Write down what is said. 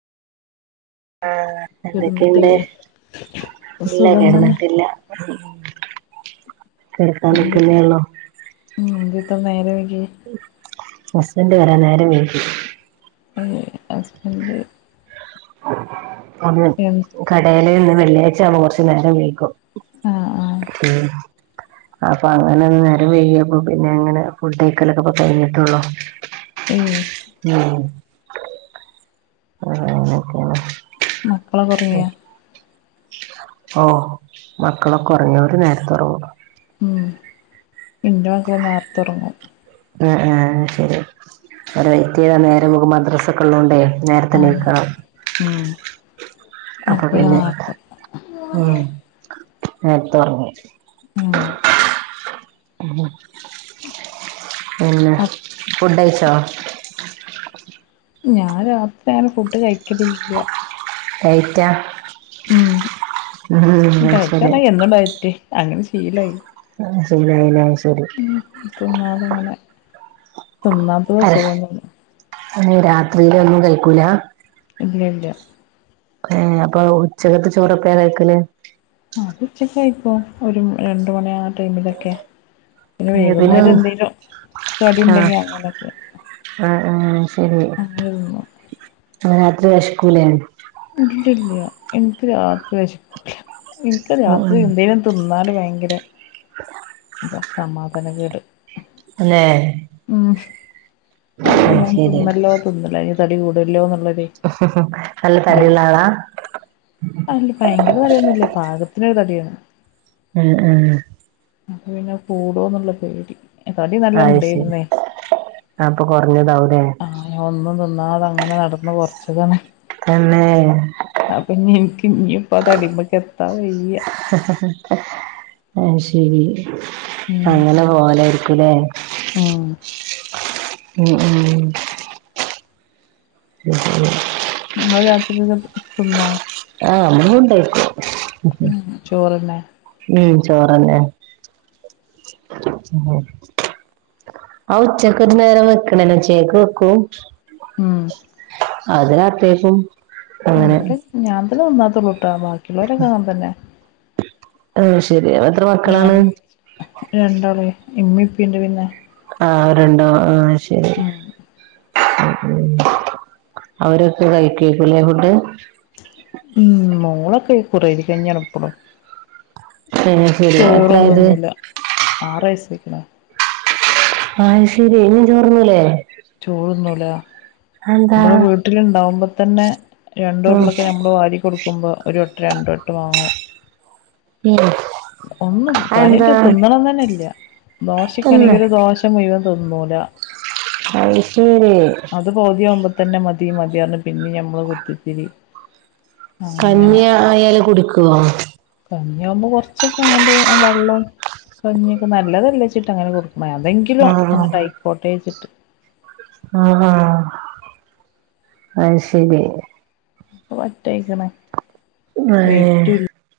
ആഹ കിടന്നിട്ടേ എന്തൊക്കെയുണ്ട് ഇല്ല സുഖം തന്നെ കിടന്നിട്ടില്ല. ഉം കെടക്കാൻ ന്നിക്ക്ന്നെഒള്ളു. ഉ എന്ത ഇത്ര നേരം വൈകെ ഹസ്ബന്ഡ് വരാൻ നേരം വൈകി. ഏഹ് ഹസ്ബെന്റ് കബോ കടേല് ഇന്ന് വെള്ളിയാഴ്ചആണ് കുറച്ച്നേരം വൈകും. ആഹ് ആഹ് ഉം അപ്പൊ അങ്ങനെ ഇന്ന് നേരം വൈകിയപ്പൊ പിന്നെ ഞങ്ങള് ഫുഡേയ്ക്കലൊക്കെ ഇപ്പൊ തൊടങ്ങിട്ടൊള്ളു. എ യൊ ആ അങ്ങനെയൊക്കെയാണ്. മക്കളൊക്കെ ഒറവിയാ. ഓ മക്കളൊക്കെ ഒറങ്ങി അവര് ന്നേര്ത്തൊറങ്ങും. ഉം ഇന്റെ മക്കളും നേർ ത്തൊറങ്ങും. അ ആ ശരി അവര് വെയ്റ്റിയ്ത നേരംവെളുക്കുമ്പോ മദ്രസ- ഇക്കള്ളോണ്ടെ നേർത്തെ ആഹ് നീക്കണം. ഉം അപ്പൊ പിന്നെ ഉം നേര്ത്തൊറങ്ങും. ഉം ഉ പിന്നെ ഫുഡയ്ച്ചോ? ഞാൻ രാത്രി അങ്ങനെ ഫുഡ് കഴിക്കലില്ല. ഡയ്റ്റാ ഉം ശരി ഡയറ്റാന്നാ എന്നും ഡയ്റ്റ് അങ്ങനെ ഷീലായി. ആശീലായിലെ അയ് ശരി. തിന്നാണ്ട്ങ്ങനെ തിന്നാ- അരാ ഏ രാത്രിലൊന്നും കയ്ക്കൂല. ഇല്ല ല്ല ഏ അപ്പൊ ഉച്ചകത്തെ ചോറെപ്പഴാ കൈക്കല്. അത് ഉച്ചക്ക് കഴിക്കും ഒരു മണി രണ്ട് മണി ആകാ - ടൈമിലൊക്കെ പിന്നെ വൈകുന്നേരം എന്തേലും കടി ഇണ്ടെങ്കി അങ്ങനെക്കെ. അ ആ ശരി തിന്നും അ രാത്രി വെഷ്ക്കൂലേ. ഇല്ല്യല്ല്യ ഇൻക്ക് രാത്രി വെശക്കൂലാ ഇൻക്ക് ഉം രാത്രി ഉം എന്തേയ്ലൊന്ന് തിന്നാല് ഭയങ്കരെ അഹ് സമാദാനക്കേട് തന്നേ ഉം അഹ് ഇന്ന് ഞാൻ ശരി തിന്നല്ലോ തിന്നലോ ഇനി തടി കൂടൊല്ലോ ന്ന്ള്ള നല്ല തടിള്ള ആളാ അങ്ങനെ ഭയങ്കര തടിയൊന്നും ഇല്ല പാകത്തിനൊര് തടിയേണ് ഉം ഉം അപ്പ പിന്നെ അഹ് കൂടോന്ന്ള്ള പേടി. തടി നല്ല അഹ് ശരി ഇണ്ടേരുന്നേ അഹ് പ്പൊ കൊറഞ്ഞതാവും ല്ലേ. ഞാ ഒന്നും തിന്നാതെ അങ്ങനെ നടന്ന് കൊറച്ചതാണ്. തന്നെ അപ്പൊ ഇഞ് ഇൻക്ക് ഇനി ഇപ്പൊ ആ തടിമ്മെക്ക്‌ എത്താൻ വെയ്യ അയ് ശരി ഉം അങ്ങനെ പോവലേര്ക്കും ല്ലേ ഉം ഉം ഉം ഉം ഇങ്ങള് രാത്രി ന്നട്ട് തിന്നാ ആഹ് നമ്മള് ഫുഡ്ഡ് കയിക്കും ഉം ഹും ചോറെന്നെ ഉം ചോറെന്നെ ഉം ഉം അഹ് ഉച്ചക്കൊരു നേരം വെക്ക്‌ണന്നേണ് ഉച്ചക്കെക്ക്‌ വെക്കും ഉം അതെന്നെ അത്യാവശ്യം ആഹ് ഇവിടെ, ഞാൻ തന്നെ തിന്നാത്തൊള്ളൂട്ടോ ബാക്കി ഇള്ളോരൊക്കെ അങ്ങൻതന്നെ. അയ് ശെരി അഹ് രാവിലെ രണ്ടാള്. ഇമ്മി ഇപ്പിണ്ട് പിന്നെ. ആഹ് അവര്ണ്ടോ ആഹ് ശെരി ഉം ഉം ഉം അവരൊക്കെ കഴിക്കേയ്ക്കുല്ലേ ഫുഡ് ഉം മോളൊക്കെ ഈ കുറൈരി കഞ്ഞിയാണ് ഇപ്പളും ഏ അയ് ശെരി എത്രെ ചോറൊന്നും ആയത് തിന്നൂല ആറ് വയസ്സ് അയ്ക്ക്‌ണ് അയ് ശെരി ഇഞ്ഞും ചോറ് തിന്നൂലേ ചോറ്ന്നൂലാ. ഇബള് വീട്ട്ല് ഇണ്ടാവുമ്പ തന്നെ ആഹ് രണ്ടുരുളൊക്കെ ഞമ്മള് വാരി കൊടുക്കുമ്പോ, ഒരുവട്ട്രം രണ്ട് വട്ടം വാങ്ങും ഉം ഒന്നും അതെന്താ കാര്യായിട്ട് തിന്നണംന്നെന്നെ ഇല്ല്യ തിന്ന് ദോശക്കാണെങ്കിൽ ഒരു ദോ ശ മുഴുവൻ തിന്നൂലാ. അഹ് ശെരി ഇത് പൗതി ആവുമ്പോ തന്നെ മതി മതി അർഞ്ഞ് പിന്നീം ഞമ്മള് കുത്തിത്തിരികി കഞ്ഞി ആ ആയാല് കുടിക്കോ കഞ്ഞിയാകുമ്പോ കൊർച്ചൊക്കെ ഇങ്ങണ്ട് ആ വള്ളം കഞ്ഞി ഒക്കെ നല്ലതല്ലേ ച്ചിട്ടാ അങ്ങനെ കൊട്ക്ക്‌ണഹ് അതെങ്കിലും അങ്ങട്ട് ആയ്ക്കോട്ടെ ച്ച്ട്ട്. ആണോ അയ് ശെരി ഇപ്പൊ പറ്റെ അയ്ക്ക്‌ണ് ഉം ഏഹ്